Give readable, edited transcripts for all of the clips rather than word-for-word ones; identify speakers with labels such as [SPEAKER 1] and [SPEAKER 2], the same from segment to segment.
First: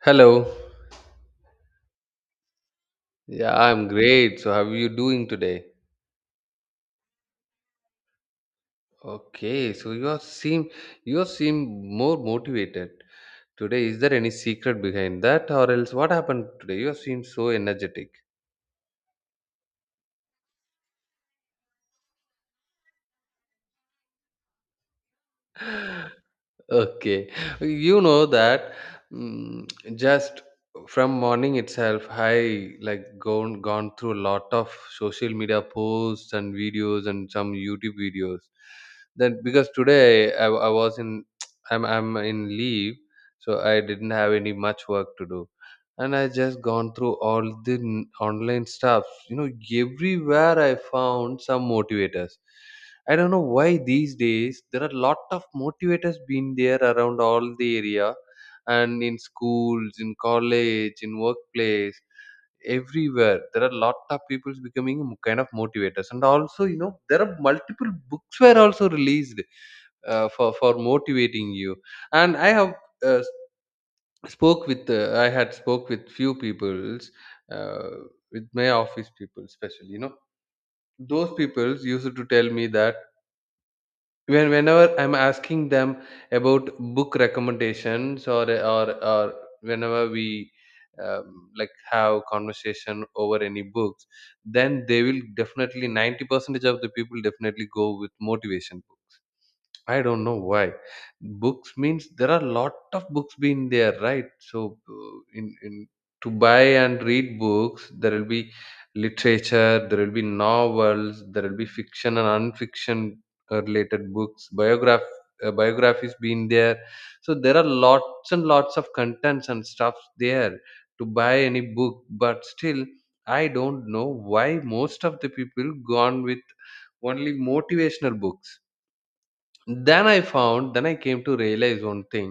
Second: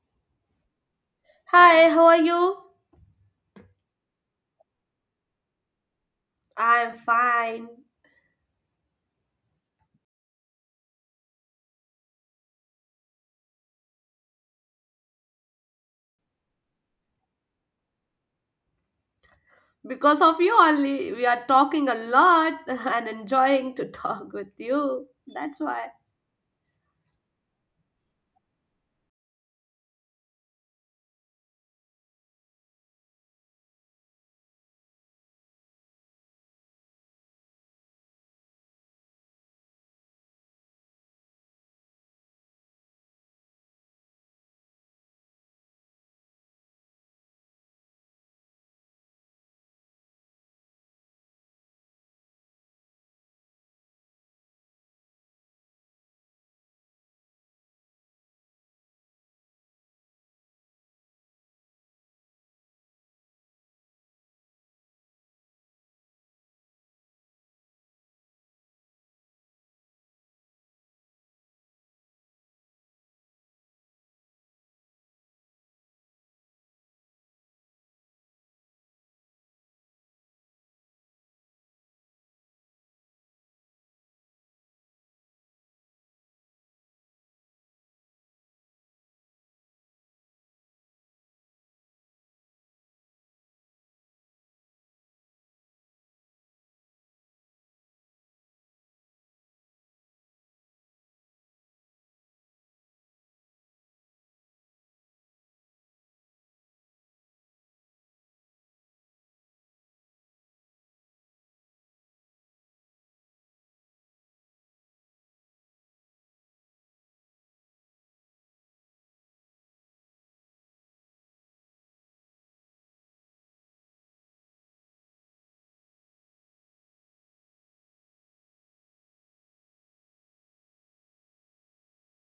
[SPEAKER 1] Hello.
[SPEAKER 2] Hi, how are you?
[SPEAKER 1] Yeah, I'm great. So how are you doing today?
[SPEAKER 2] I'm fine.
[SPEAKER 1] Okay, so you seem more motivated today. Is there any secret behind that or else what happened today? You seem so energetic.
[SPEAKER 2] Because of you only, we are talking a lot and enjoying to talk with you. That's why.
[SPEAKER 1] Okay. You know that mm, just from morning itself, I like gone through a lot of social media posts and videos and some YouTube videos. Then because today I was in I'm in leave, so I didn't have any much work to do. And I just gone through all the online stuff. Everywhere I found some motivators. I don't know why these days there are a lot of motivators being there around all the area, and in schools, in college, in workplace, everywhere. There are a lot of people becoming kind of motivators. And also, there are multiple books were also released for motivating you. And uh, I had spoke with few peoples, uh, with my office people especially, those peoples used to tell me that whenever I'm asking them about book recommendations or or whenever we um, like have conversation over any books. Then they will definitely 90 percentage of the people definitely go with motivation books. I don't know why. Books means there are lot of books being there, right? So in to buy and read books, there will be literature, there will be novels, there will be fiction and unfiction related books, biographies being there. So there are lots and lots of contents and stuffs there to buy any book, but still I don't know why most of the people gone with only motivational books. Then I came to realize one thing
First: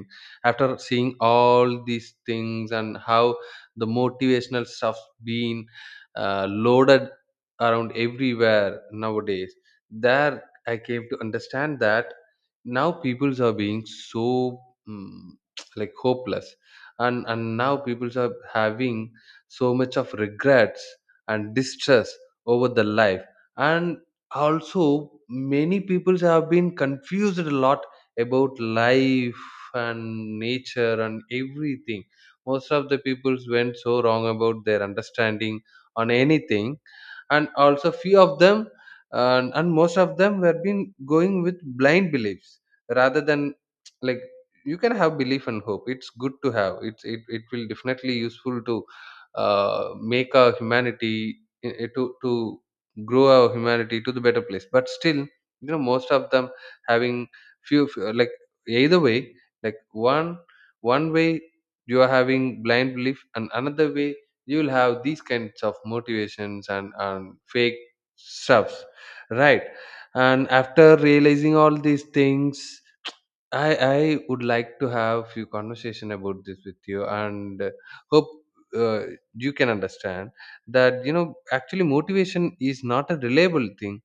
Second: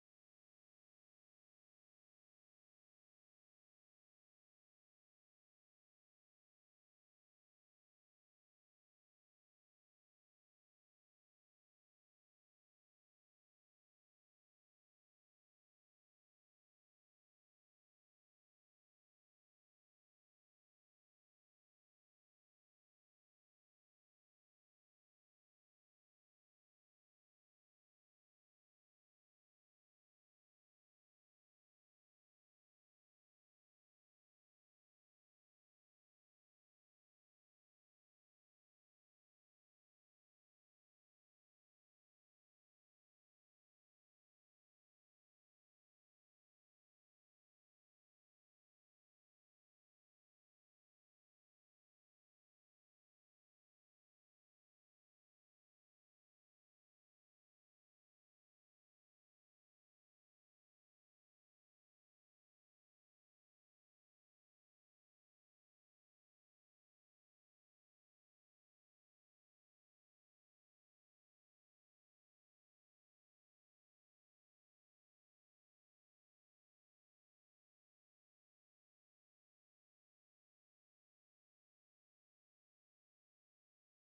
[SPEAKER 1] after seeing all these things and how the motivational stuff being loaded around everywhere nowadays. There I came to understand that now peoples are being so mm like hopeless. And now peoples are having so much of regrets and distress over the life. And also many peoples have been confused a lot about life and nature and everything. Most of the peoples went so wrong about their understanding on anything. And also few of them, and most of them were been going with blind beliefs, rather than like, you can have belief and hope. It's good to have. It will definitely useful to make a humanity, to grow our humanity to the better place. But still most of them having few like either way. Like, one way you are having blind belief, and another way you will have these kinds of motivations and fake stuffs, right? And after realizing all these things, I would like to have few conversation about this with you, and hope uh, you can understand that actually motivation is not a reliable thing,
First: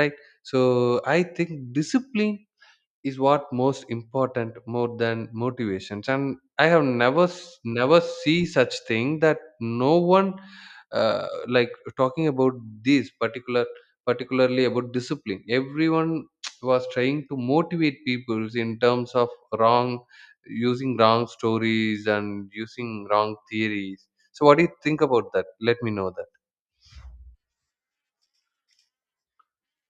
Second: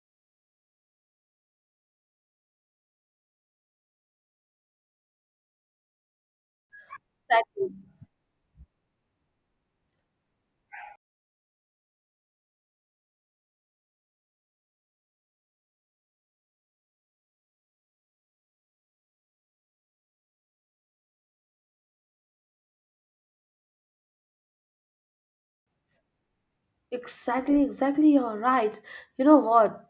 [SPEAKER 1] right? So I think discipline is what most important, more than motivations. And I have never s-
[SPEAKER 2] Exactly,
[SPEAKER 1] never see such thing that no one like talking about this particularly about discipline. Everyone was trying to motivate people in terms of wrong using wrong stories and using wrong theories. So what do you think about that? Let me know that.
[SPEAKER 2] exactly, exactly. You're right. You know what?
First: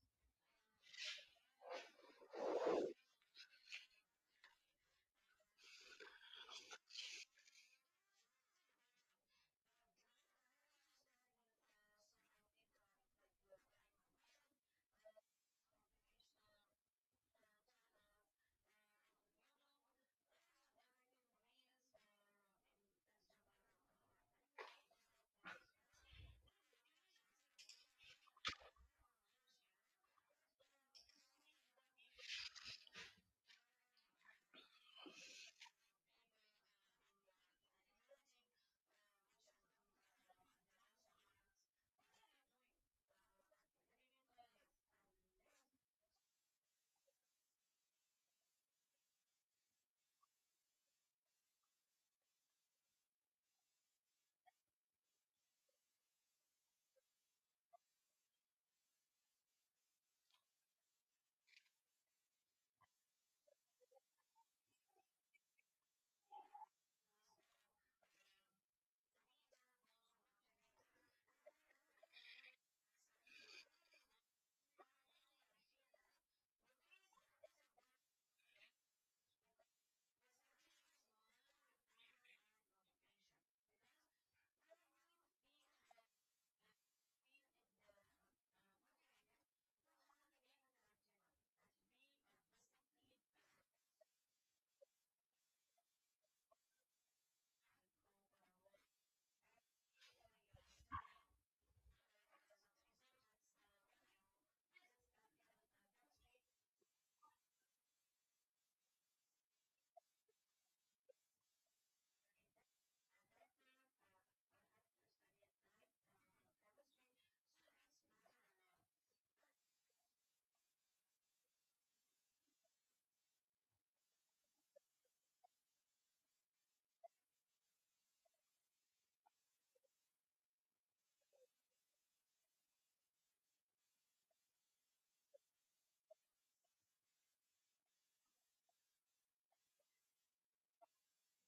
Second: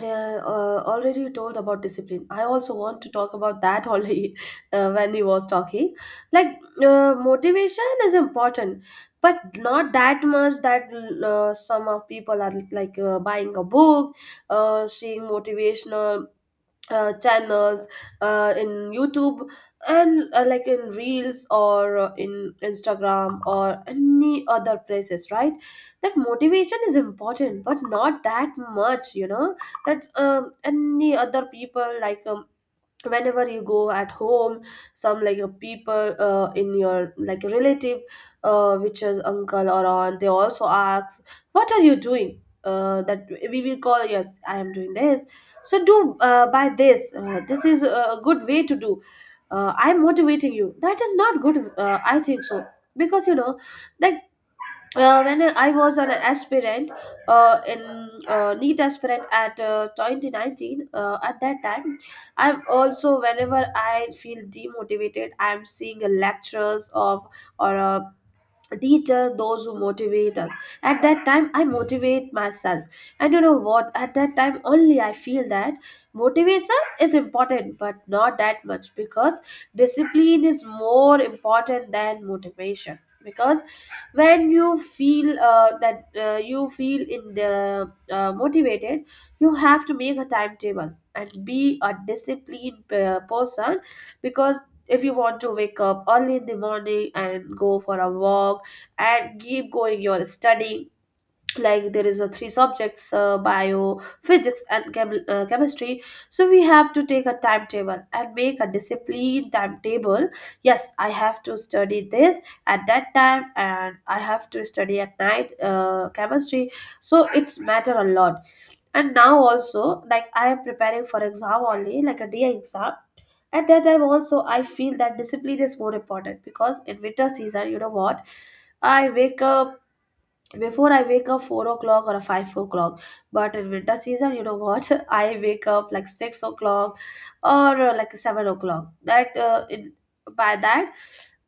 [SPEAKER 2] Uh, already you told about discipline. I also want to talk about that only when he was talking. Like, motivation is important, but not that much that some of people are like buying a book, seeing motivational channels in YouTube and like in Reels or in Instagram or any other places, right? That motivation is important, but not that much. That any other people, like whenever you go at home, some like your people, in your like your relative, which is uncle or aunt, they also ask what are you doing, that we will call, yes I am doing this, so do buy this, this is a good way to do, I'm motivating you. That is not good, I think so. Because you know that when I was an aspirant, in NEET aspirant at 2019, at that time, I'm also, whenever I feel demotivated, I'm seeing a lectures of, or a, these are those who motivate us. At that time I motivate myself, and you know what, at that time only I feel that motivation is important but not that much, because discipline is more important than motivation. Because when you feel that you feel in the motivated, you have to make a timetable and be a disciplined person. Because if you want to wake up early in the morning and go for a walk, and keep going your study, like there is a three subjects, bio, physics and chemistry, so we have to take a timetable and make a discipline timetable. Yes, I have to study this at that time, and I have to study at night chemistry, so it's matter a lot. And now also, like I am preparing for exam, only like a day exam. At that time also I feel that discipline is more important, because in winter season, you know what, I wake up, before I wake up 4 o'clock or a 5 o'clock. But in winter season, you know what? I wake up like 6 o'clock or like 7 o'clock. That by that,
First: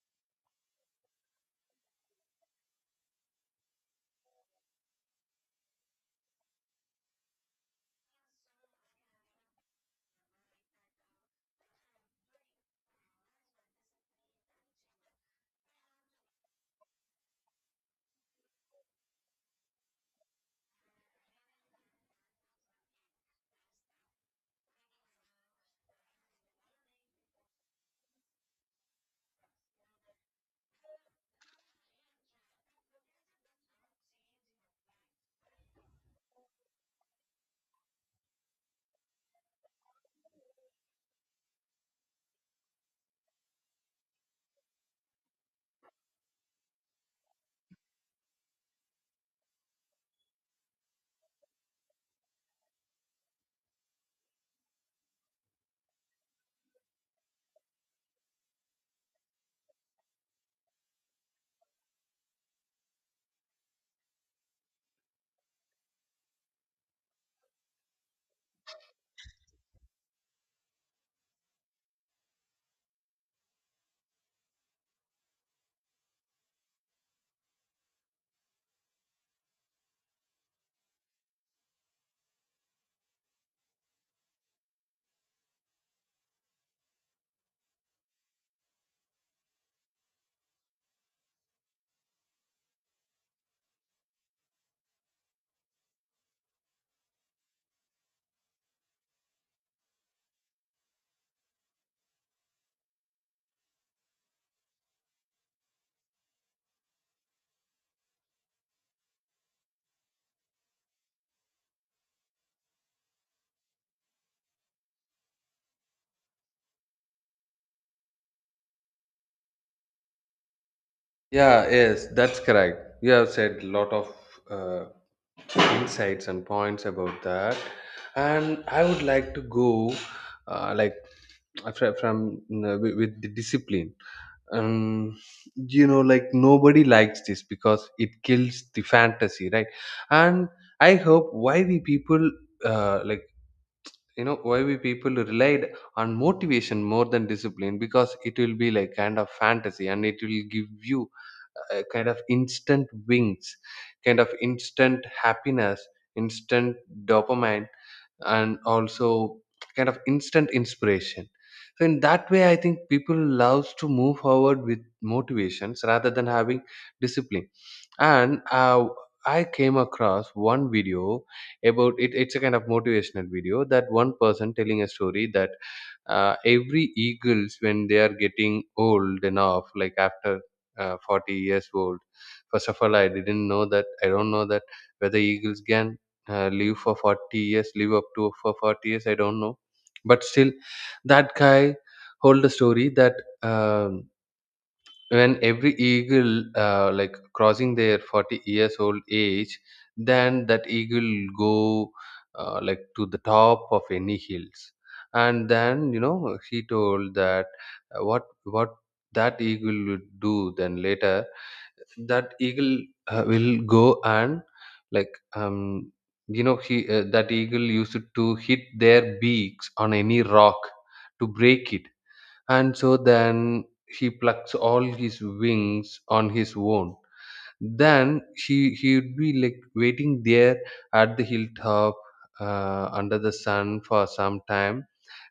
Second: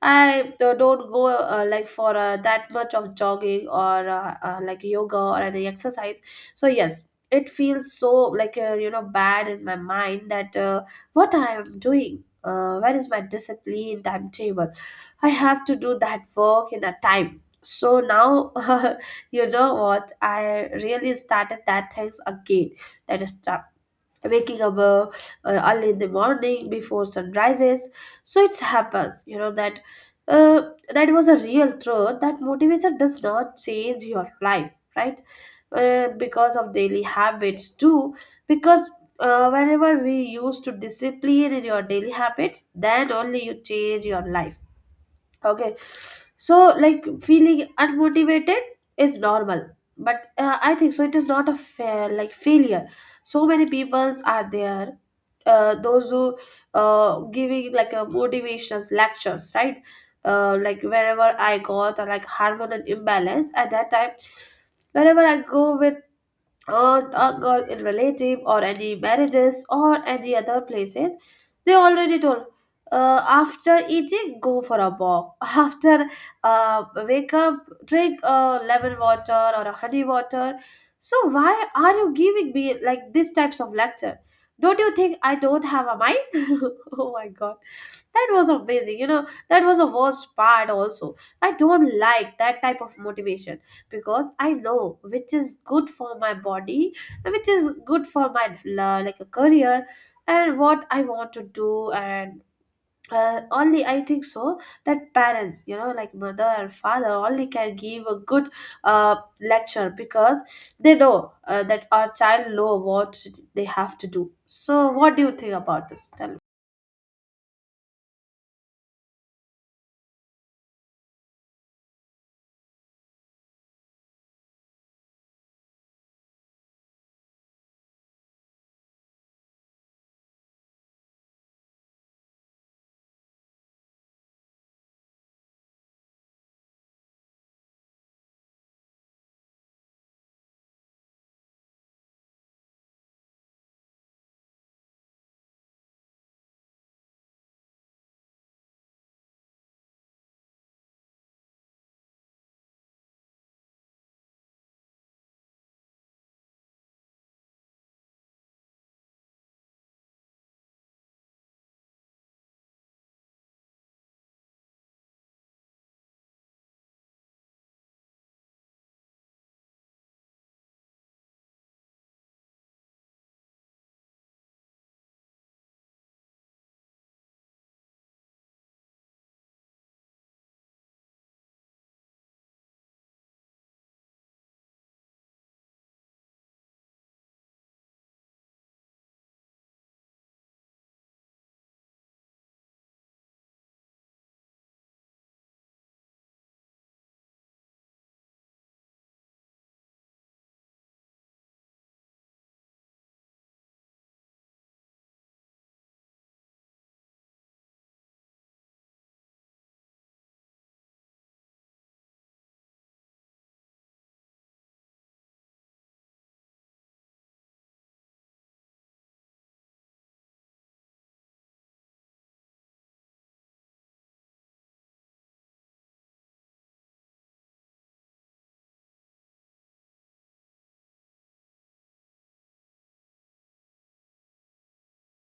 [SPEAKER 2] I don't go like for that much of jogging or like yoga or any exercise. So yes. It feels so like, you know, bad in my mind that what I am doing, where is my discipline timetable? I have to do that work in a time, so now you know what, I really started that things again. That is stop waking up early in the morning before sun rises. So it happens. You know that uh, that was a real truth, that motivation does not change your life, right? Because of daily habits too. Because whenever we used to discipline in your daily habits, then only you change your life. Okay, so like feeling unmotivated is normal, but I think so, it is not a fair, like, failure. So many peoples are there, those who giving like a motivational lectures, right? Like wherever I got, or like hormonal imbalance, at that time, whenever I go with or uncle in relative or any marriages or any other places, they already told, after eating go for a walk, after wake up drink lemon water or a honey water. So why are you giving me like these types of lecture? Don't you think I don't have a mind? Oh my god, that was amazing, you know, that was the worst part also. I don't like that type of motivation, because I know which is good for my body, and which is good for my like a career, and what I want to do. And only I think so that parents, you know, like mother and father only can give a good lecture, because they know that our child know what they have to do. So what do you think about this, tell me?
[SPEAKER 1] Yeah, yes, that's correct. You have said a lot of uh, insights and points about that, and I would like to go like from with the discipline. um like, nobody likes this because it kills the fantasy, right? And I hope why we people like, why we people relied on motivation more than discipline, because it will be like kind of fantasy, and it will give you a kind of instant wings, kind of instant happiness, instant dopamine, and also kind of instant inspiration. So in that way, I think people loves to move forward with motivations rather than having discipline. And I came across one video about it. It's a kind of motivational video, that one person telling a story that every eagles, when they are getting old enough, like after 40 years old. First of all, I don't know that whether eagles can live for 40 years, live up to for 40 years, I don't know. But still, that guy hold the story that um, when every eagle like crossing their 40 years old age, then that eagle go like to the top of any hills. And then he told that what that eagle would do then later. That eagle will go and like you know he that eagle used to hit their beaks on any rock to break it. And so then he plucks all his wings on his own. Then he would be like waiting there at the hilltop under the sun for some time,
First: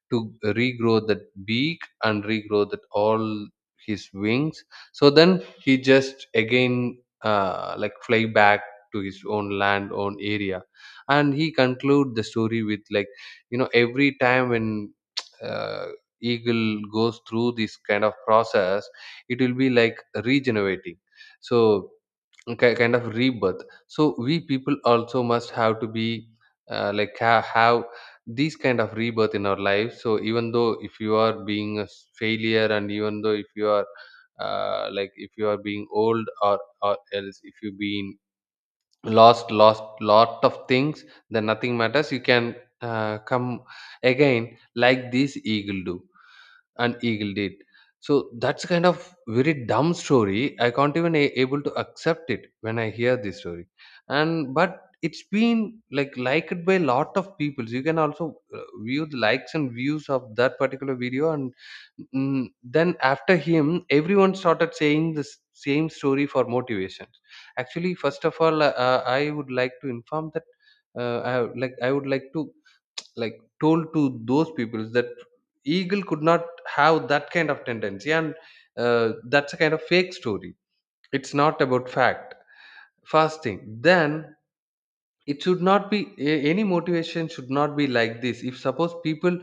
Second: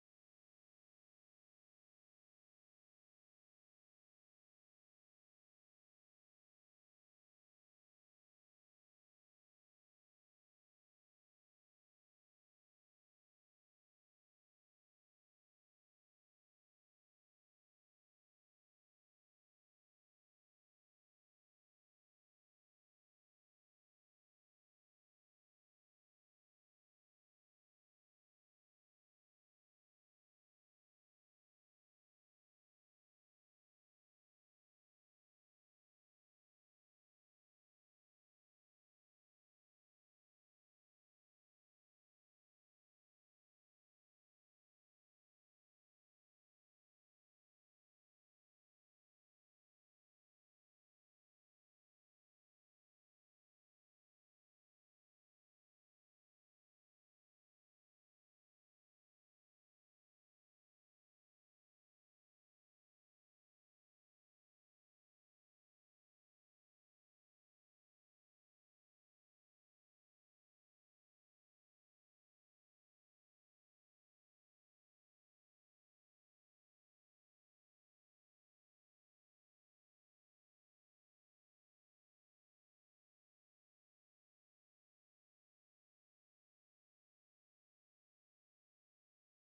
[SPEAKER 1] to regrow that beak and regrow that all his wings. So then he just again like fly back to his own land, own area. And he conclude the story with like, every time when uh, eagle goes through this kind of process, it will be like regenerating, so kind of rebirth. So we people also must have to be like have these kind of rebirth in our lives. So even though if you are being a failure, and even though if you are being old, or else if you've been lost lot of things, then nothing matters. You can come again like this eagle do, and eagle did. So that's kind of very dumb story. I can't even able to accept it when I hear this story. And but it's been like liked by a lot of people. You can also view the likes and views of that particular video. And then after him everyone started saying the same story for motivations. Actually, first of all, I would like to inform that I would like to told to those people that eagle could not have that kind of tendency, and that's a kind of fake story. It's not about fact, first thing. Then it should not be a- any motivation should not be like this. If suppose people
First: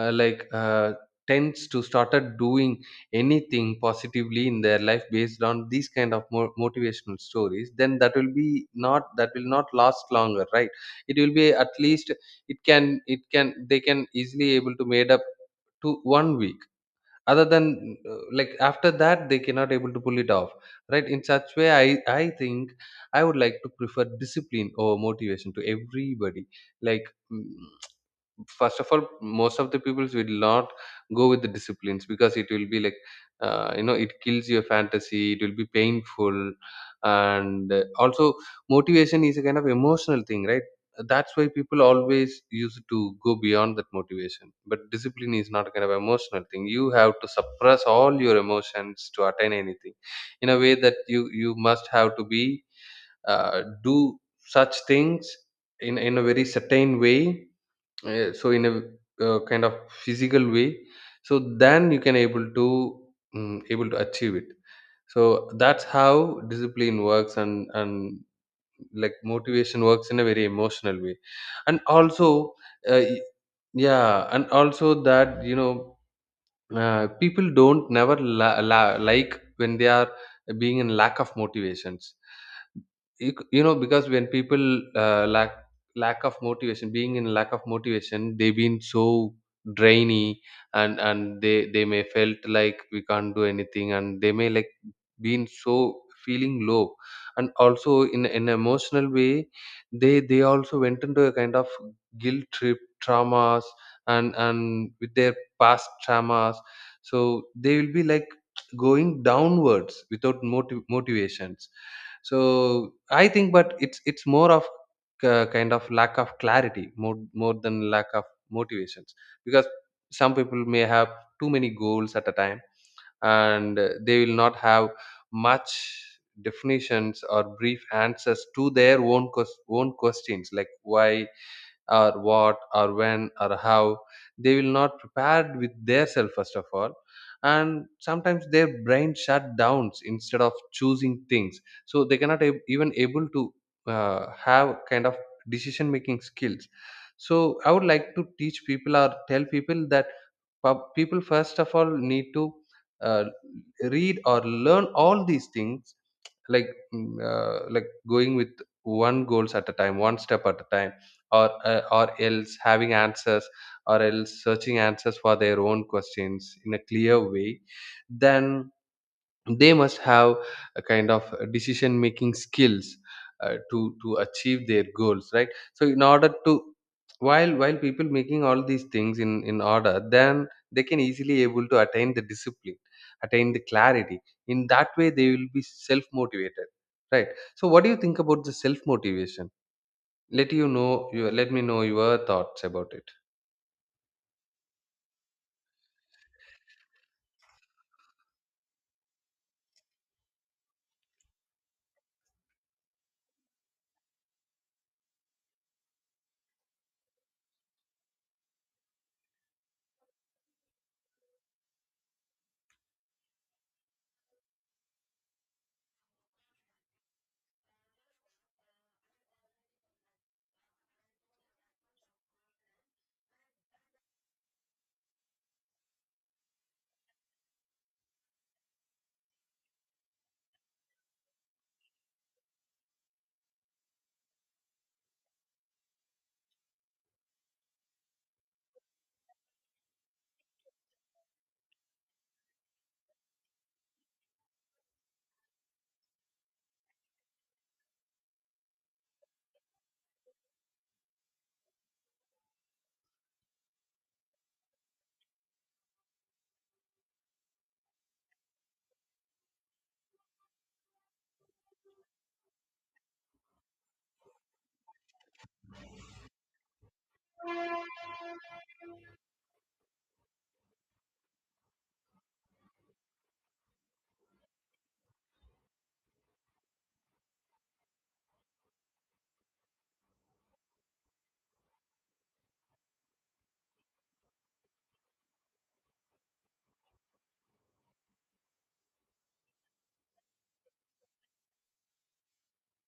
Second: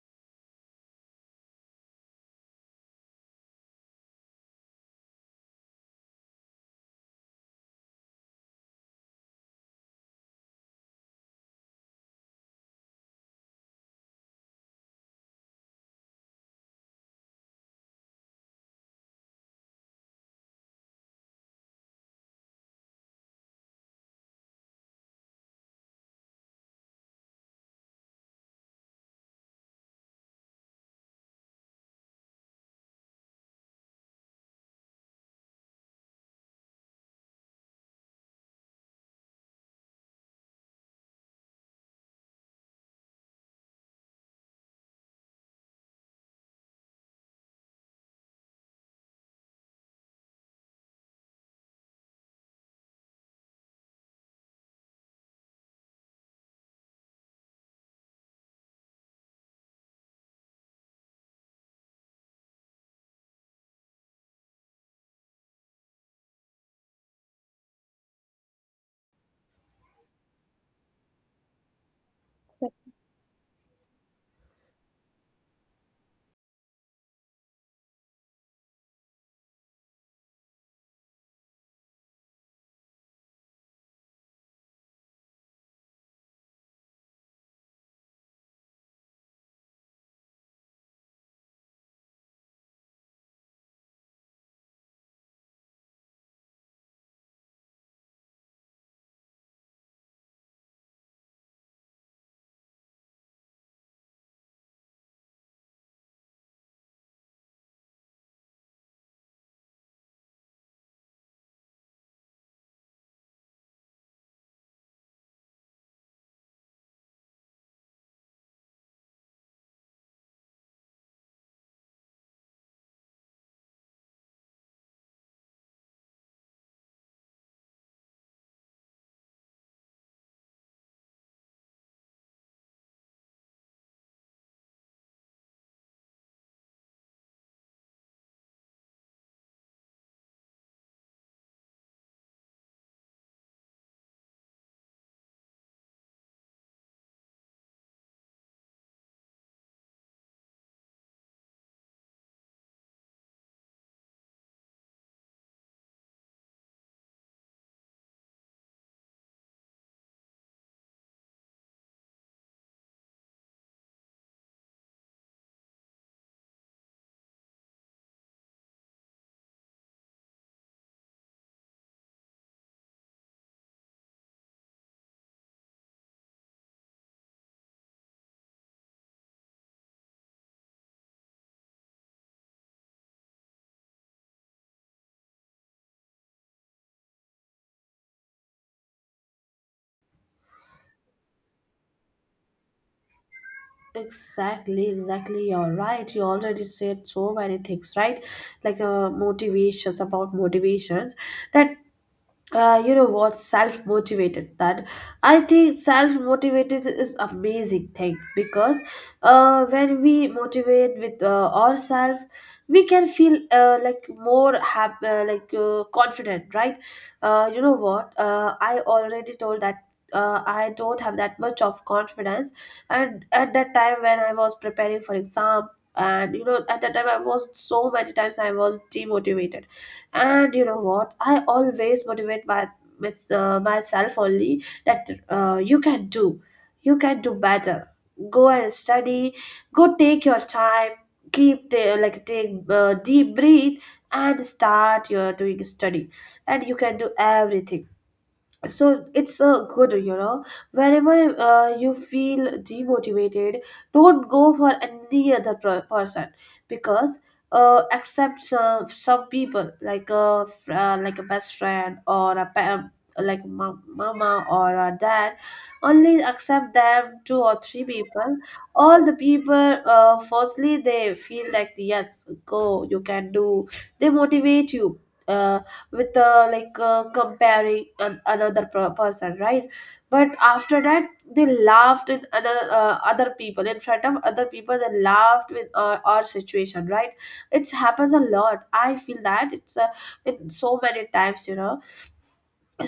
[SPEAKER 1] like tends to started doing anything positively in their life based on these kind of motivational stories, then that will not last longer, right? It will be at least, it can, they can easily able to made up to 1 week. Other than like, after that they cannot able to pull it off, right? In such way, I think I would like to prefer discipline over motivation to everybody. Like, mm, first of all, most of the people will not go with the disciplines, because it will be like it kills your fantasy, it will be painful. And also, motivation is a kind of emotional thing, right? That's why people always used to go beyond that motivation. But discipline is not a kind of emotional thing, you have to suppress all your emotions to attain anything in a way that you must have to be do such things in a very certain way. So in a kind of physical way. So then you can able to achieve it. So that's how discipline works. And like motivation works in a very emotional way. And also uh, y- yeah, and also that people don't never like when they are being in lack of motivations. You know, because when people uh, lack lack of motivation, being in lack of motivation, they've been so drainy. And they may felt like we can't do anything, and they may like been so feeling low. And also in an emotional way, they also went into a kind of guilt trip, traumas, and with their past traumas. So they will be like going downwards without motivations. So I think, but it's more of kind of lack of clarity, more than lack of motivations, because some people may have too many goals at a time, and they will not have much definitions or brief answers to their own questions, like why or what or when or how. They will not prepared with their self, first of all. And sometimes their brain shut downs instead of choosing things, so they cannot even able to have kind of decision making skills. So I would like to teach people or tell people that people first of all need to uh, read or learn all these things, like Like going with one goals at a time, one step at a time, or else having answers, or else searching answers for their own questions in a clear way. Then they must have a kind of decision making skills to achieve their goals, right? So in order to, while people making all these things in order, then they can easily able to attain the discipline, attain the clarity. In that way they will be self motivated, right? So what do you think about the self motivation? Let you know, you let me know your thoughts about it.
[SPEAKER 2] Exactly, exactly. You're right. You already said so many things, right? Like, motivations, about motivations, that you know what, self-motivated, that I think self-motivated is amazing thing, because when we motivate with ourselves we can feel like more like confident, right? You know what, I already told that I don't have that much of confidence, and at that time when I was preparing for exam, and you know at that time I was, so many times I was demotivated. And you know what, I always motivate my with myself only, that you can do, you can do better, go and study, go take your time, keep the, like take deep breath and start your doing study, and you can do everything. So it's a good, you know, whenever you feel demotivated, don't go for any other person, because except some people, like a like a best friend, or a like mom, mama or a dad, only accept them, two or three people. All the people firstly they feel like, yes go, you can do, they motivate you uh, with like comparing an, another person, right? But after that they laughed in other, other people, in front of other people they laughed with our situation, right? It happens a lot, I feel that, it's in so many times, you know.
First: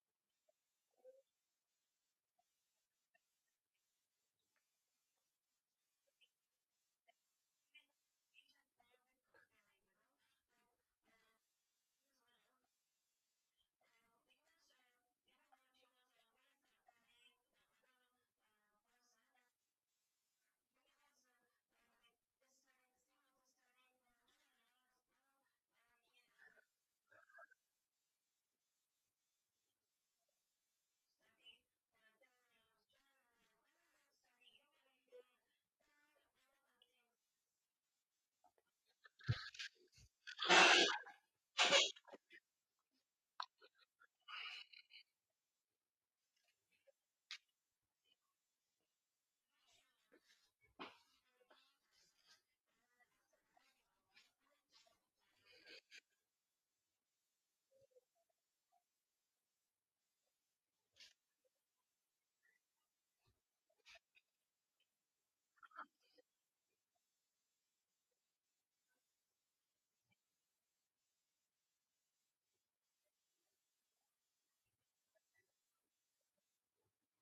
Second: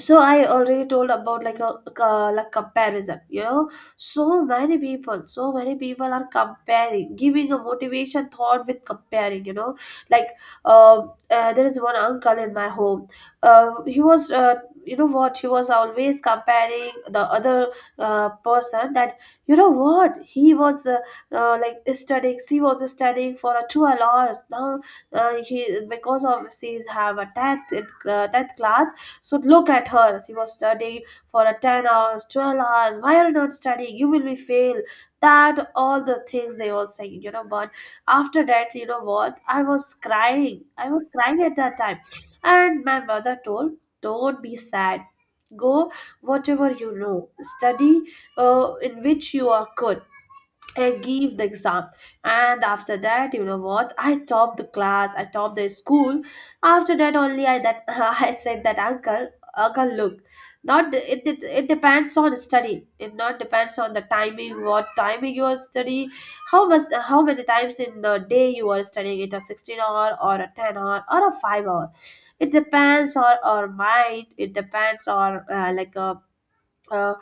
[SPEAKER 2] So I already told about, like a like comparison, you know, so many people, so many people are comparing, giving a motivation thought with comparing, you know. Like, there is one uncle in my home. He was, you know what, he was always comparing the other person. That, you know what, he was, like studying, she was studying for 12 hours now. He, because of she have a 10th, in 10th class, so look at her, she was studying for a 10 hours, 12 hours. Why are you not studying? You will be fail. That all the things they were saying, you know. But after that, you know what? I was crying. I was crying at that time. And my mother told, don't be sad, go whatever you know, study in which you are good. I gave the exam, and after that, you know what? I topped the class, I topped the school. After that, only I that I said that, uncle, uncle, look, not it. It depends on study. It not depends on the timing. What timing you are study? How much? How many times in the day you are studying? It a 16 hour, or a 10 hour, or a 5 hour. It depends on our mind. It depends on like a, Uh,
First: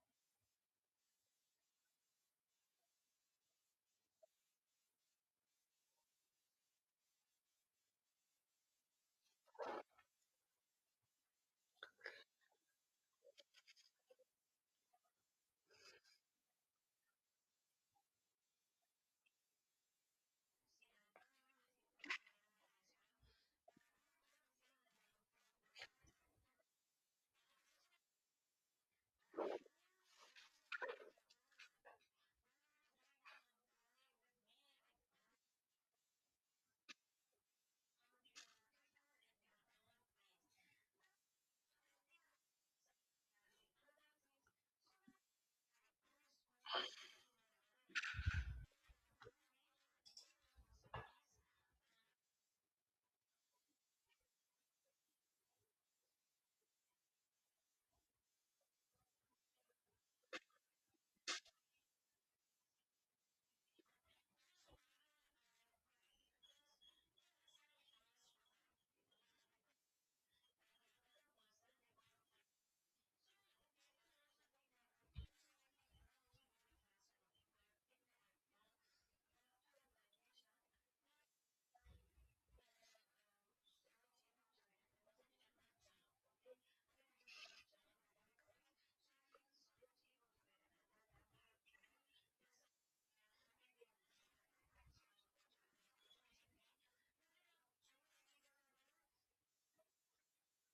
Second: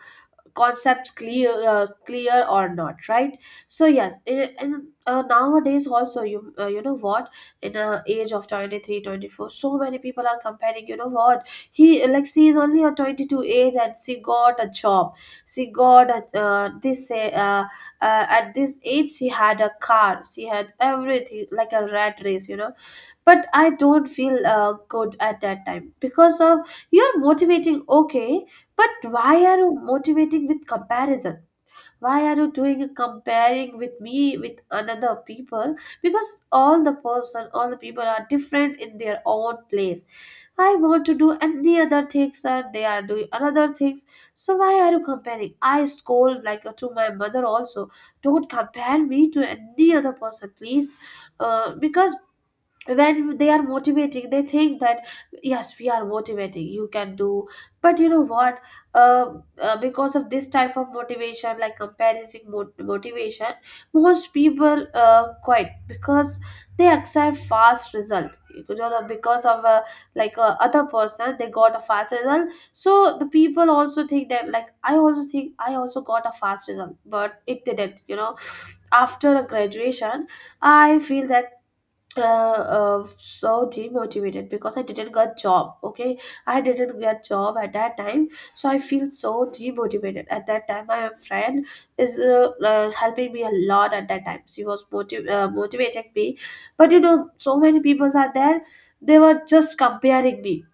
[SPEAKER 2] concepts clear, clear or not, right? So yes, nowadays also you, you know what, in a age of 23, 24, so many people are comparing, you know what, he, like, she is only a 22 age and she got a job, she got a, this uh, at this age she had a car, she had everything, like a rat race, you know. But I don't feel good at that time, because of, you're motivating, okay, but why are you motivating with comparison? Why are you doing a comparing with me with another people? Because all the person, all the people are different in their own place. I want to do any other things and they are doing another things. So why are you comparing? I scold like, to my mother also, don't compare me to any other person please. Because when they are motivating they think that, yes we are motivating, you can do, but you know what, uh, because of this type of motivation, like comparison motivation, most people quit, because they accept fast result, you know. Because of a, like a, other person they got a fast result, so the people also think that, like I also think, I also got a fast result, but it didn't, you know. After a graduation, I feel that, uh, so demotivated, because I didn't get job. Okay, I didn't get job at that time, so I feel so demotivated at that time. My friend is, helping me a lot at that time. She was motivating me, but you know, so many people are there. They were just comparing me.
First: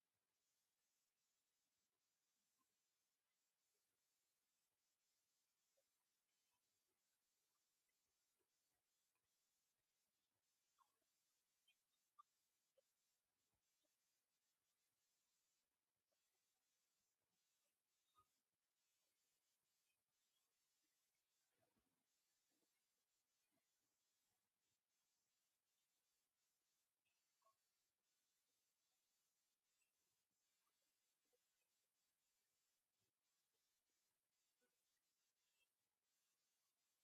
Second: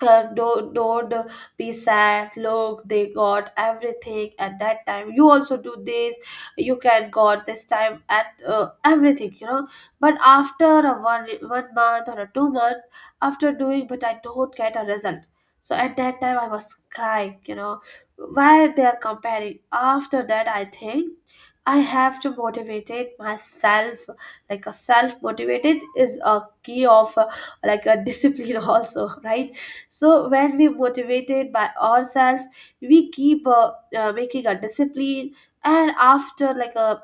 [SPEAKER 2] Don't be sad, look, they got everything at that time, you also do this, you can got this time at everything. But after a one month or a 2 month, after doing, but I don't get a result. So at that time I was crying, you know why they are comparing. After that I think I have to motivate it myself. Like a self motivated is a key of like a discipline also, right? So when we motivated by ourselves, we keep making a discipline. And after like a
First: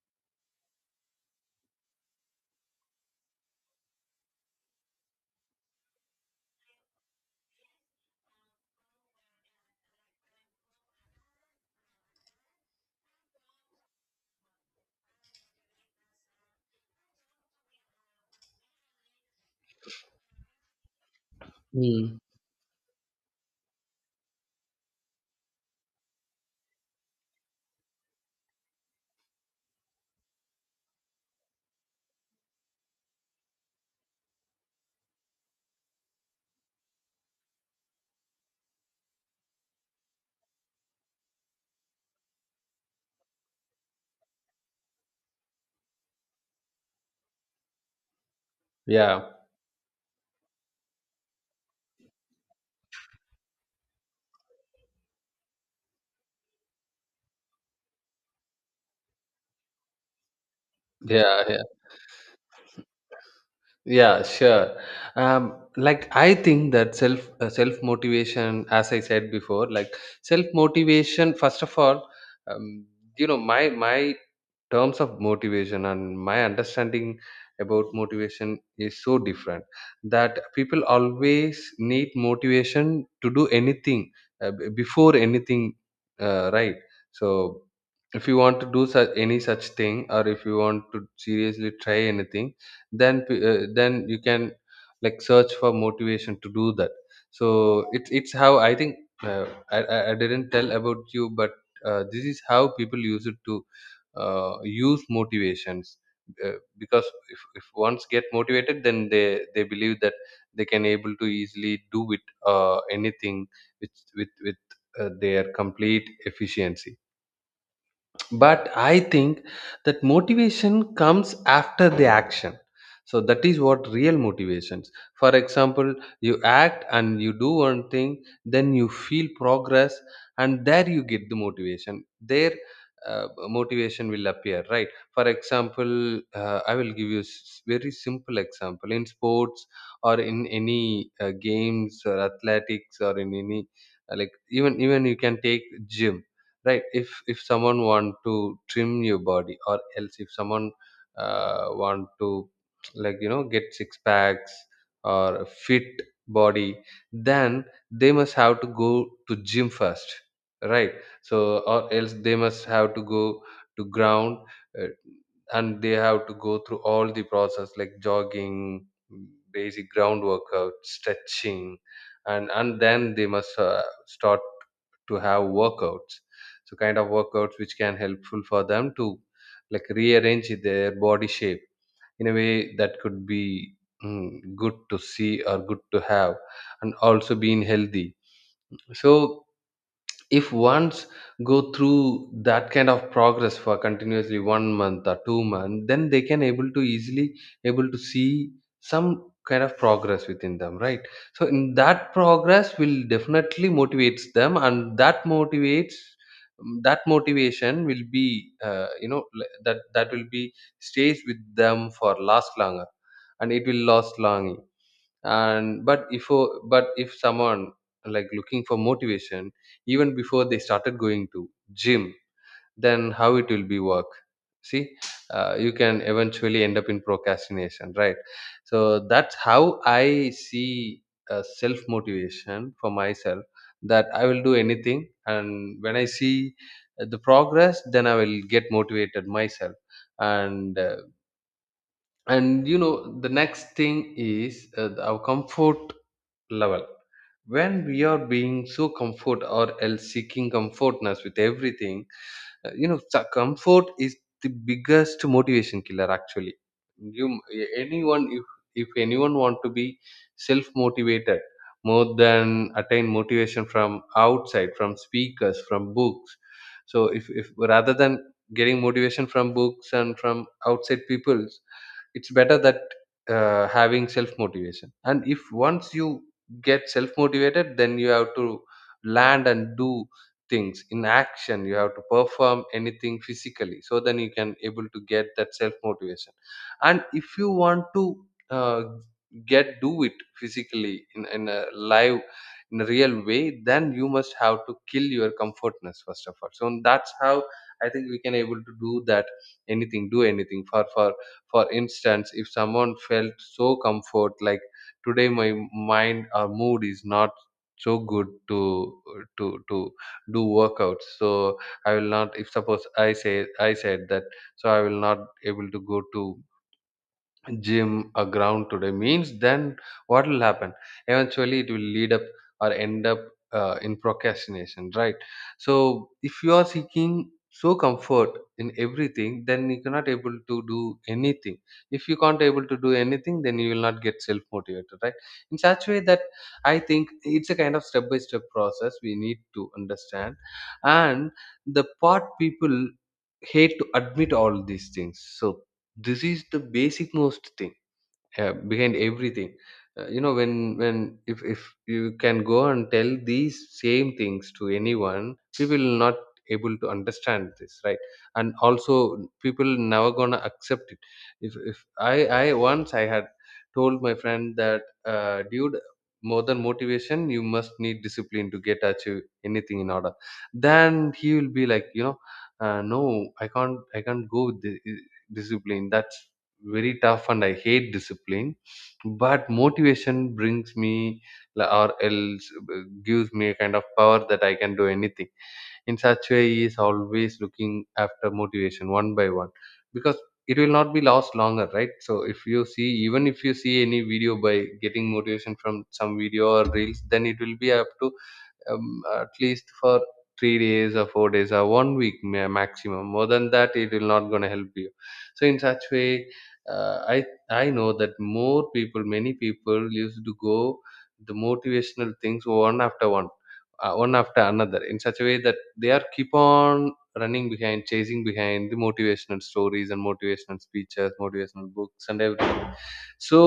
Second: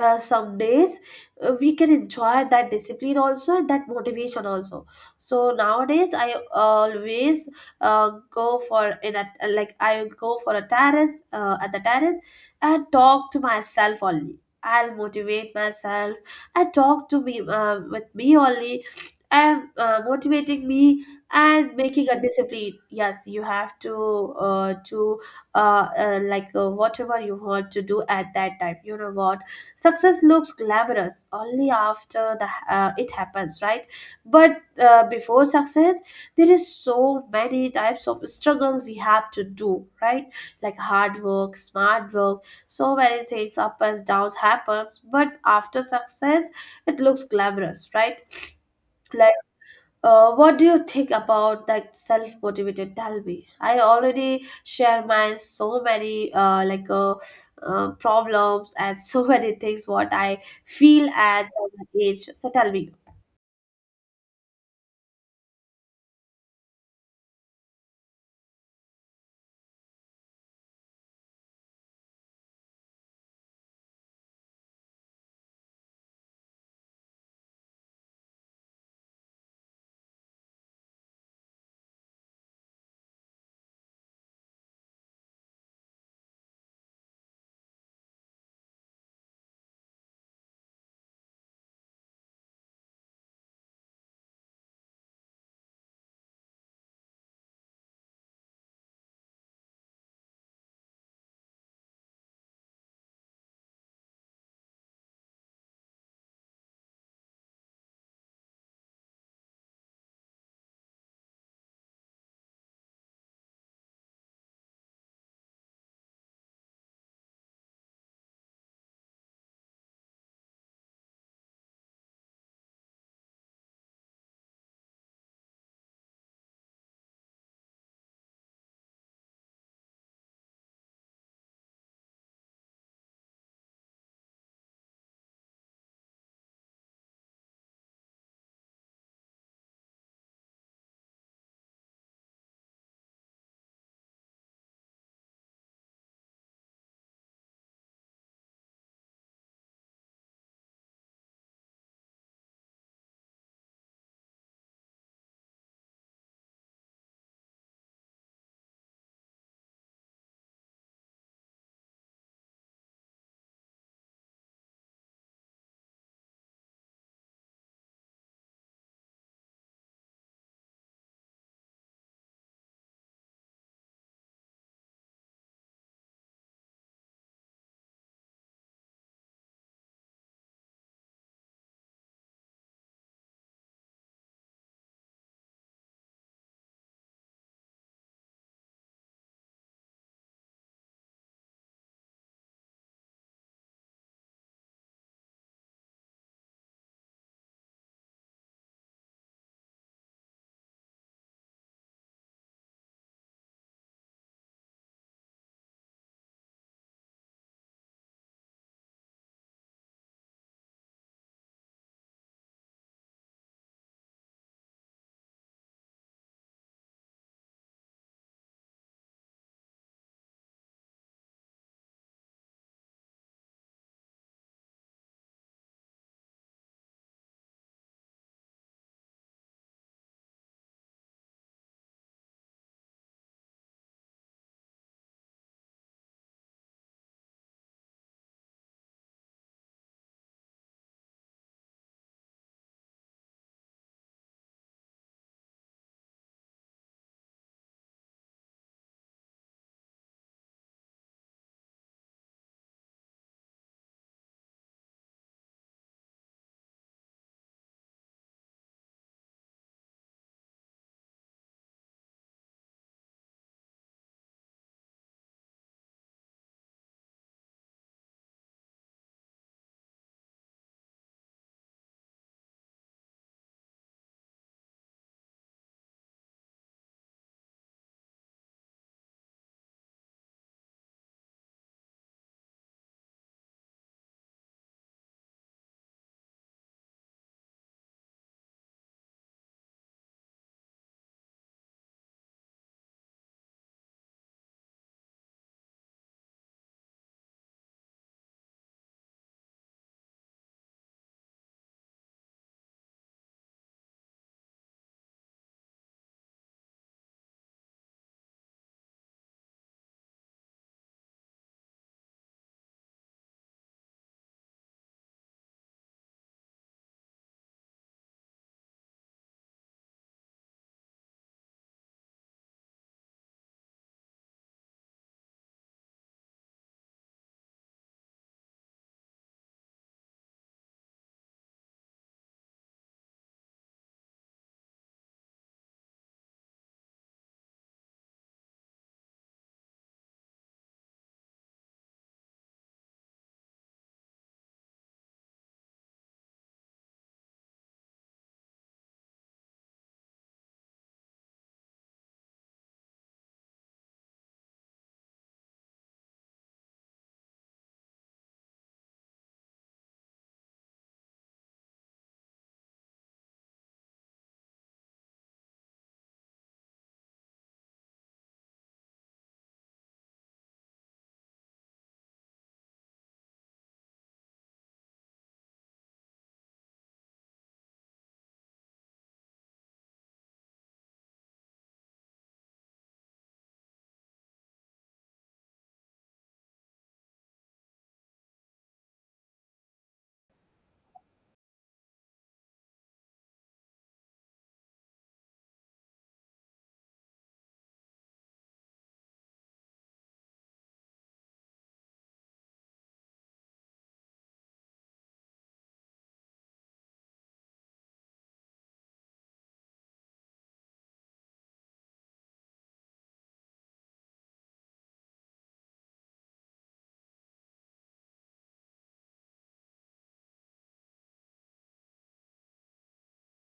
[SPEAKER 2] some days, we can enjoy that discipline also and that motivation also. So nowadays I always uh, go for in a, like I go for a terrace, at the terrace, and talk to myself only. I'll motivate myself. I talk to me, with me only. I'm motivating me and making
[SPEAKER 1] Hmm.
[SPEAKER 2] a discipline. Yes, you have to like whatever you want to do at that time, you know what? Success looks glamorous only after the it happens, right? But before success, there is so many types of struggle we have to do, right? Like hard work, smart work, so many things up and downs happens. But after success, it looks glamorous, right?
[SPEAKER 1] Yeah,
[SPEAKER 2] What do you think about that self-motivated? Tell me. I already share my so many like problems and so many things what I feel at
[SPEAKER 1] yeah yeah
[SPEAKER 2] that age. So tell me.
[SPEAKER 1] yeah, sure. Um, like I think that self motivation, as I said before, like self motivation first of all, um, you know, my terms of motivation and my understanding about motivation is so different, that people always need motivation to do anything, before anything, right. So if you want to do such any such thing, or if you want to seriously try anything, then then you can like search for motivation to do that. So it's how I think. Uh, I, I I didn't tell about you, but this is how people use it to use motivations, uh, because if once get motivated, then they believe that they can able to easily do with anything, with with their complete efficiency. But I think that motivation comes after the action. So that is what real motivations. For example, you act and you do one thing, then you feel progress, and there you get the motivation there. Motivation will appear, right? For example, I will give you very simple example in sports or in any games or athletics, or in any like even you can take gym. Right, if someone want to trim your body, or else if someone want to, like you know, get six packs, or a fit body, then they must have to go to gym first, right? So or else they must have to go to ground, uh, and they have to go through all the process, like jogging, basic ground workout, stretching, and then they must start to have workouts. So kind of workouts which can helpful for them to like rearrange their body shape in a way that could be mm, good to see or good to have, and also being healthy. So if once go through that kind of progress for continuously 1 month or 2 month, then they can able to easily able to see some kind of progress within them, right? So in that progress will definitely motivates them, and that motivates, that motivation will be, that that will be stays with them for last longer, and it will last long. And but if but if someone like looking for motivation even before they started going to gym, then how it will be work. See, you can eventually end up in procrastination, right? So that's how I see self motivation for myself. That I will do anything, and when I see the progress, then I will get motivated myself. And and you know, the next thing is our comfort level. When we are being so comfort, or else seeking comfortness with everything, you know, comfort is the biggest motivation killer actually. You, anyone, if anyone want to be self motivated more than attain motivation from outside, from speakers, from books. So if rather than getting motivation from books and from outside people, it's better that having self motivation. And if once you get self motivated, then you have to land and do things in action, you have to perform anything physically, so then you can able to get that self motivation. And if you want to uh, get do it physically in a live, in a real way, then you must have to kill your comfortness first of all. So that's how I think we can able to do that anything, do anything. For for instance, if someone felt so comfort like, today my mind or mood is not so good to to do workouts, so I will not, if suppose I say, I said that, so I will not able to go to gym a ground today means, then what will happen? Eventually it will lead up or end up in procrastination, right? So if you are seeking so comfort in everything, then you cannot able to do anything. If you can't able to do anything, then you will not get self motivated, right? In such way, that I think it's a kind of step by step process we need to understand. And the part people hate to admit all these things, so this is the basic most thing behind everything. You know, when if you can go and tell these same things to anyone, people will not able to understand this, right? And also people never gonna accept it. If I once I had told my friend that dude, more than motivation you must need discipline to get achieve anything in order, then he will be like, you know, no, I can't go with the discipline, that's very tough, and I hate discipline, but motivation brings me la- or else gives me a kind of power that I can do anything. In such way, he is always looking after motivation, one by one, because it will not be lost longer, right? So if you see, even if you see any video, by getting motivation from some video or reels, then it will be up to at least for 3 days or 4 days or one week, maximum. More than that, it will not going to help you. So in such way, uh, i I know that more people, many people used to go the motivational things one after one, one after another, in such a way that they are keep on running behind, chasing behind the motivational stories and motivational speeches, motivational books and everything. So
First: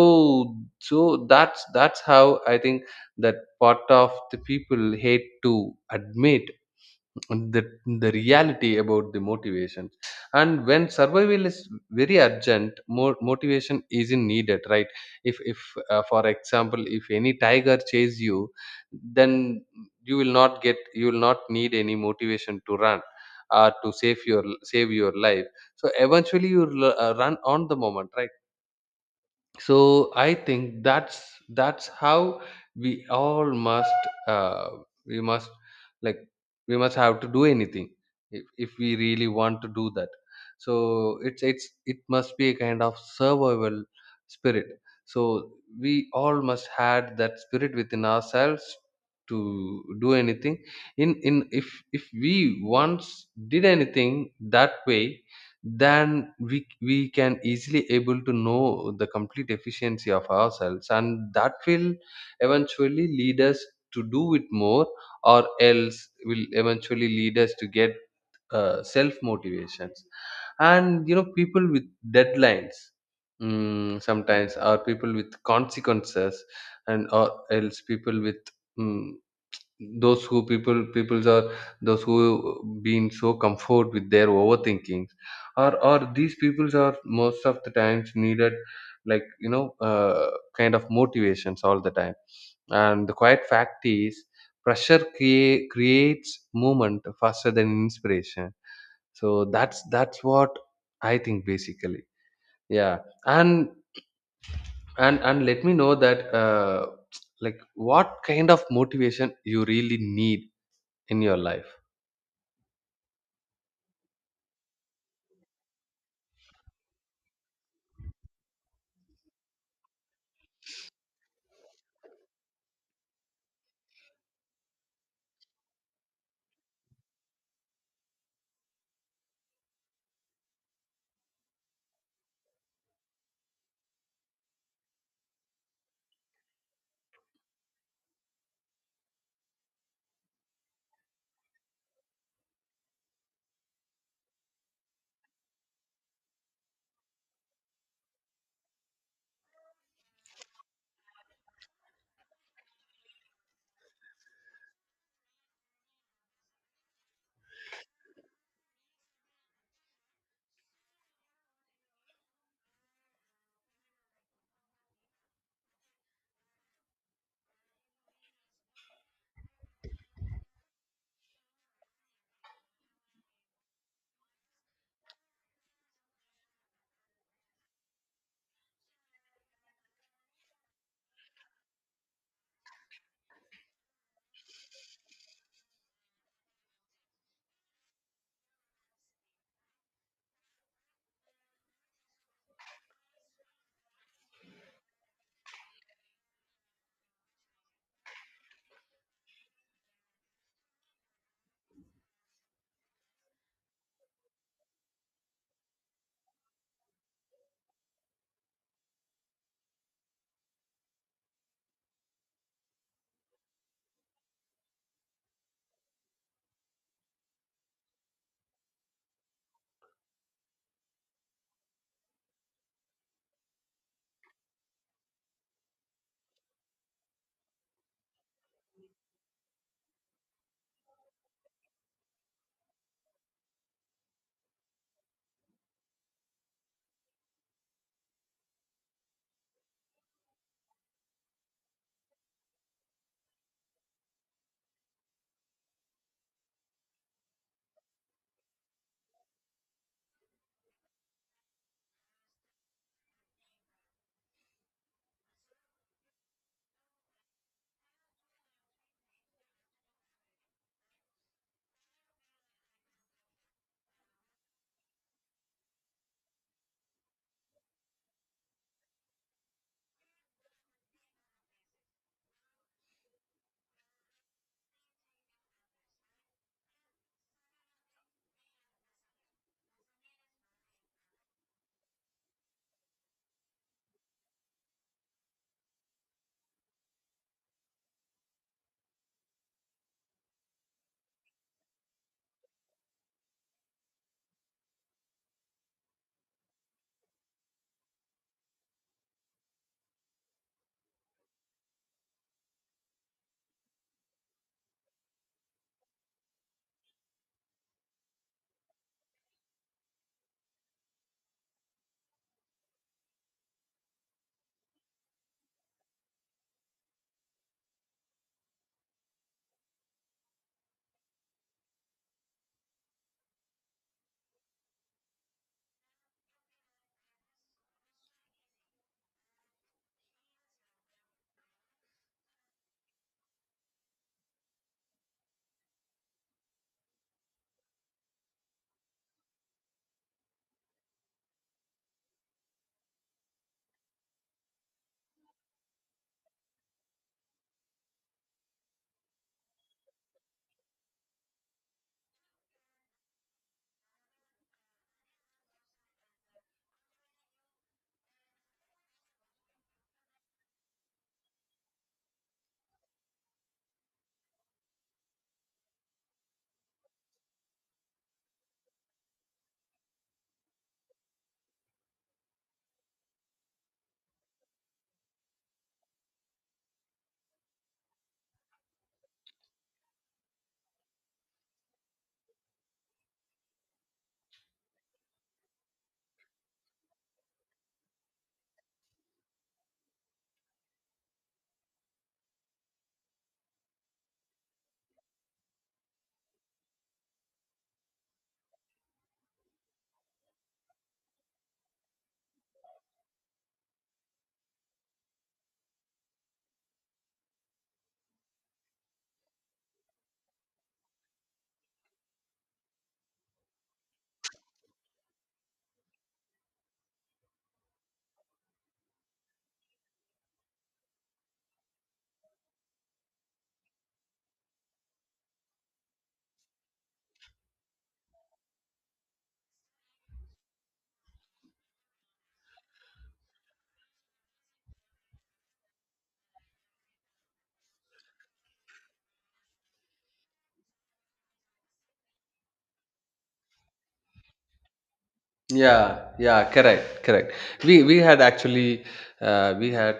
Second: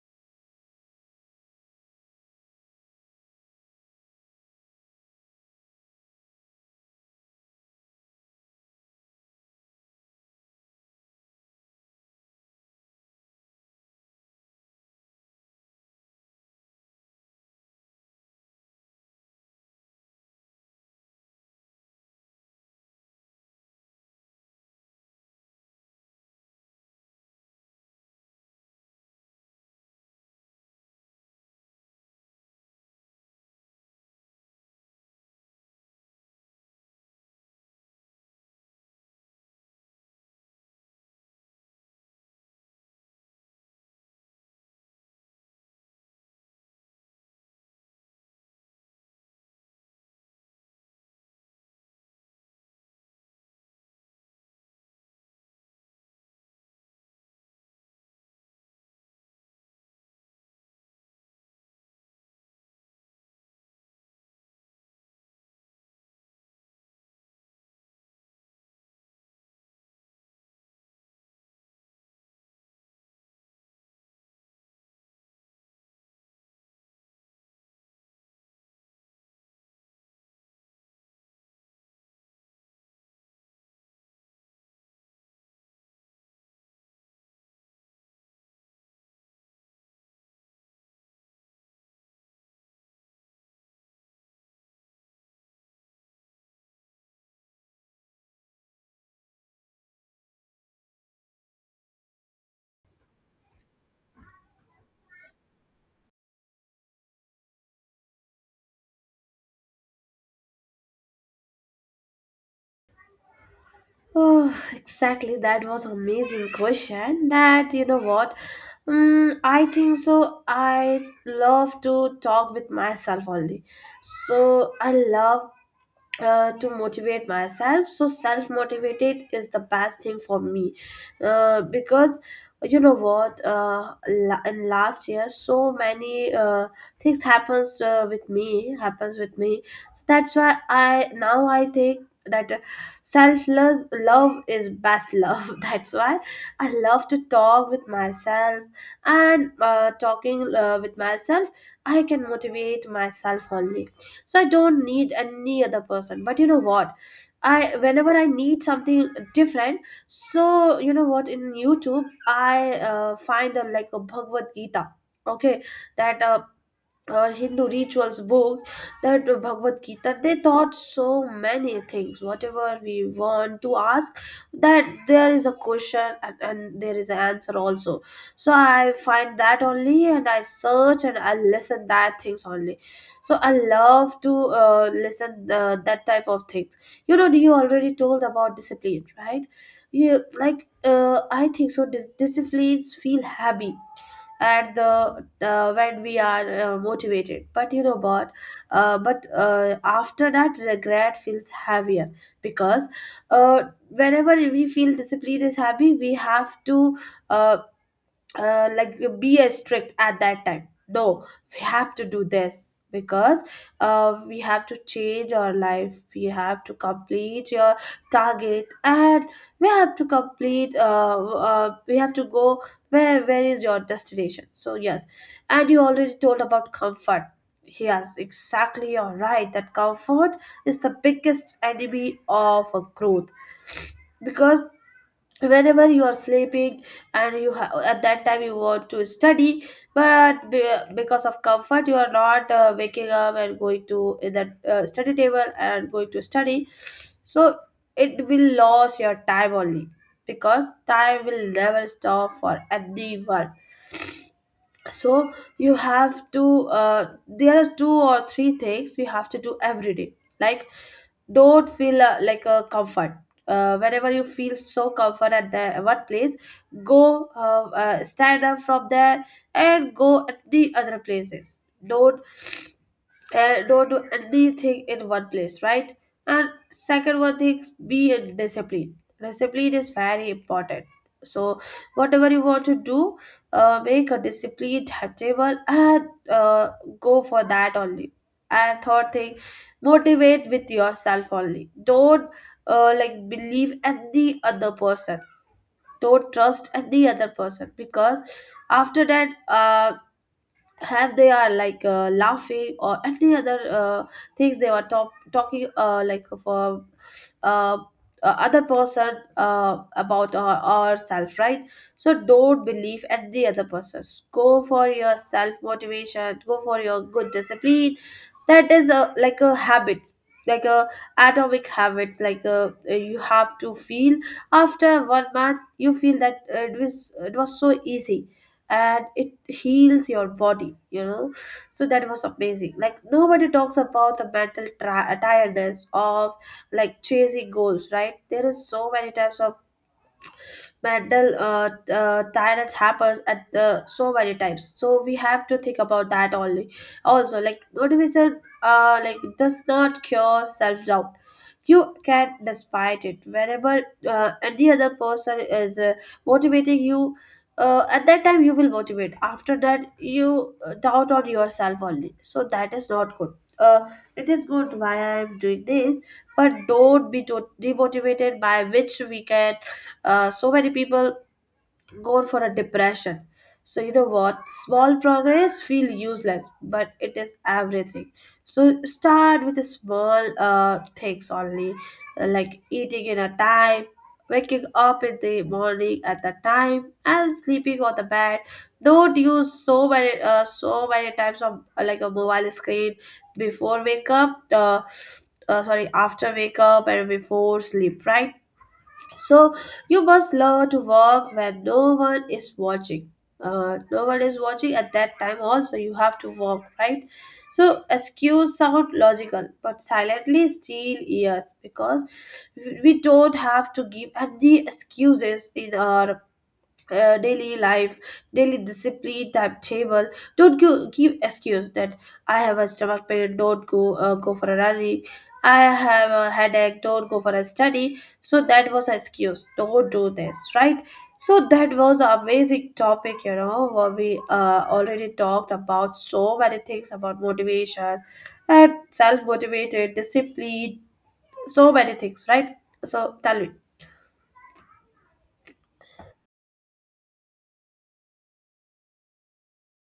[SPEAKER 1] so that's how I think that part of the people hate to admit the, the reality about the motivation. And when survival is very urgent, more motivation isn't needed, right? If For example, if any tiger chase you, then you will not get, you will not need any motivation to run to save your, save your life. So eventually you will run on the moment, right? So I think that's how we all must, uh, we must, like we must have to do anything, if we really want to do that. So it's it must be a kind of survival spirit. So we all must had that spirit within ourselves to do anything. In if we once did anything that way, then we can easily able to know the complete efficiency of ourselves, and that will eventually lead us to do it more, or else will eventually lead us to get self motivations. And you know, people with deadlines, sometimes are people with consequences, and or else people with mm those who people peoples are, those who been so comfort with their overthinkings, or these peoples are most of the times needed, like you know, kind of motivations all the time. And the quiet fact is, pressure creates movement faster than inspiration. So that's what I think basically. Yeah. And and and let me know that like what kind of motivation you really need in your life.
[SPEAKER 2] Oh, exactly. That was amazing question. That you know what? Mm, I think so. I love to talk with myself only. So I love to motivate myself, so self motivated is the best thing for me, because you know what, in last year so many things happens with me happens with me, so that's why I now I think that selfless love is best love that's why I love to talk with myself. And talking with myself, I can motivate myself only. So I don't need any other person. But you know what, I whenever I need something different, so you know what, in YouTube I find a, like a Bhagavad Gita. Okay, that or Hindu rituals book, that Bhagavad Gita, they taught so many things. Whatever we want to ask, that there is a question and there is an answer also. So I find that only and I search and I listen that things only. So I love to listen that type of things. You know, you already told about discipline, right? You like I think so. Disciplines feel happy at the when we are motivated, but you know what, but after that regret feels heavier, because uh, whenever we feel discipline is heavy, we have to uh, like be as strict at that time, no, we have to do this, because we have to change our life, we have to complete your target, and we have to complete we have to go where is your destination, so yes. And you already told about comfort. Yes, exactly, you're right, that comfort is the biggest enemy of a growth. Because whenever you are sleeping and you at that time you want to study, but because of comfort you are not waking up and going to that study table and going to study, so it will lose your time only, because time will never stop for anyone. So you have to, there are two or three things we have to do every day. Like don't feel like a comfort. Whenever you feel so comfort at the one place, go, stand up from there and go at the other places. Don't don't do anything in one place, right? And second one thing, be in discipline. Discipline is very important. So whatever you want to do, make a disciplined timetable and go for that only. And third thing, motivate with yourself only. Don't like believe any other person. Don't trust any other person, because after that, have they are like laughing or any other things they were talking like for uh, uh, other person about ourself, right? So don't believe any other persons, go for your self motivation, go for your good discipline. That is a like a habit, like a atomic habits, like a you have to feel after one month you feel that it was so easy, and it heals your body, you know So that was amazing, like nobody talks about the mental tiredness of like chasing goals, right? There is so many types of metal tyrants happens at the so many types, so we have to think about that only. Also, like motivation, uh, like does not cure self-doubt. You can despite it whenever any other person is motivating you, at that time you will motivate. After that you doubt on yourself only, so that is not good. uh, it is good, why I am doing this, but don't be demotivated, by which we can, so many people go for a depression. So you know what? Small progress feel useless, but it is everything. So start with the small things only, like eating in a time, waking up in the morning at the time, and sleeping on the bed. Don't use so many so many types of like a mobile screen before wake up. Sorry, after wake up and before sleep, right? So you must learn to work when no one is watching. No one is watching at that time also you have to work, right? So excuse sound logical but silently steal ears, because we don't have to give any excuses in our daily life, daily discipline timetable. Don't go, give excuse that I have a stomach pain. Don't go, go for a running. I have a headache. Don't go for a study. So that was an excuse. Don't do this, right? So that was an amazing topic. You know, where we already talked about so many things about motivations and self motivated discipline. So many things, right? So tell me.
[SPEAKER 1] Yeah, yeah, correct, correct. We had actually, we had,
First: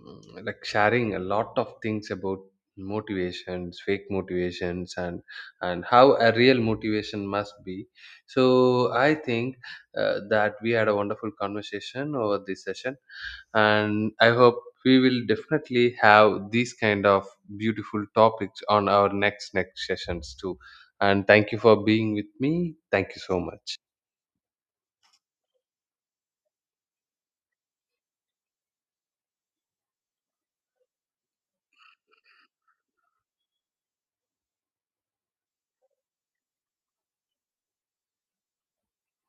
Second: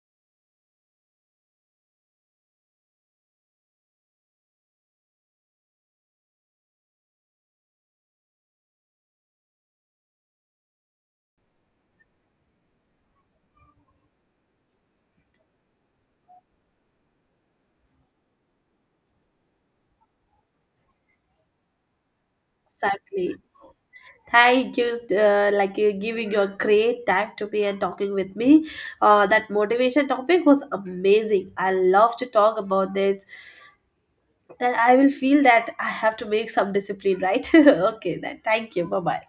[SPEAKER 1] like sharing a lot of things about motivations, fake motivations, and how a real motivation must be. So I think that we had a wonderful conversation over this session, and I hope we will definitely have these kind of beautiful topics on our next next sessions too. And thank you for being with me. Thank you
[SPEAKER 2] Exactly.
[SPEAKER 1] so much.
[SPEAKER 2] Hi, just like you giving your great time to me and talking with me. That motivation topic was amazing. I love to talk about this. Then I will feel that I have to make some discipline, right? Okay, then thank you. Bye bye.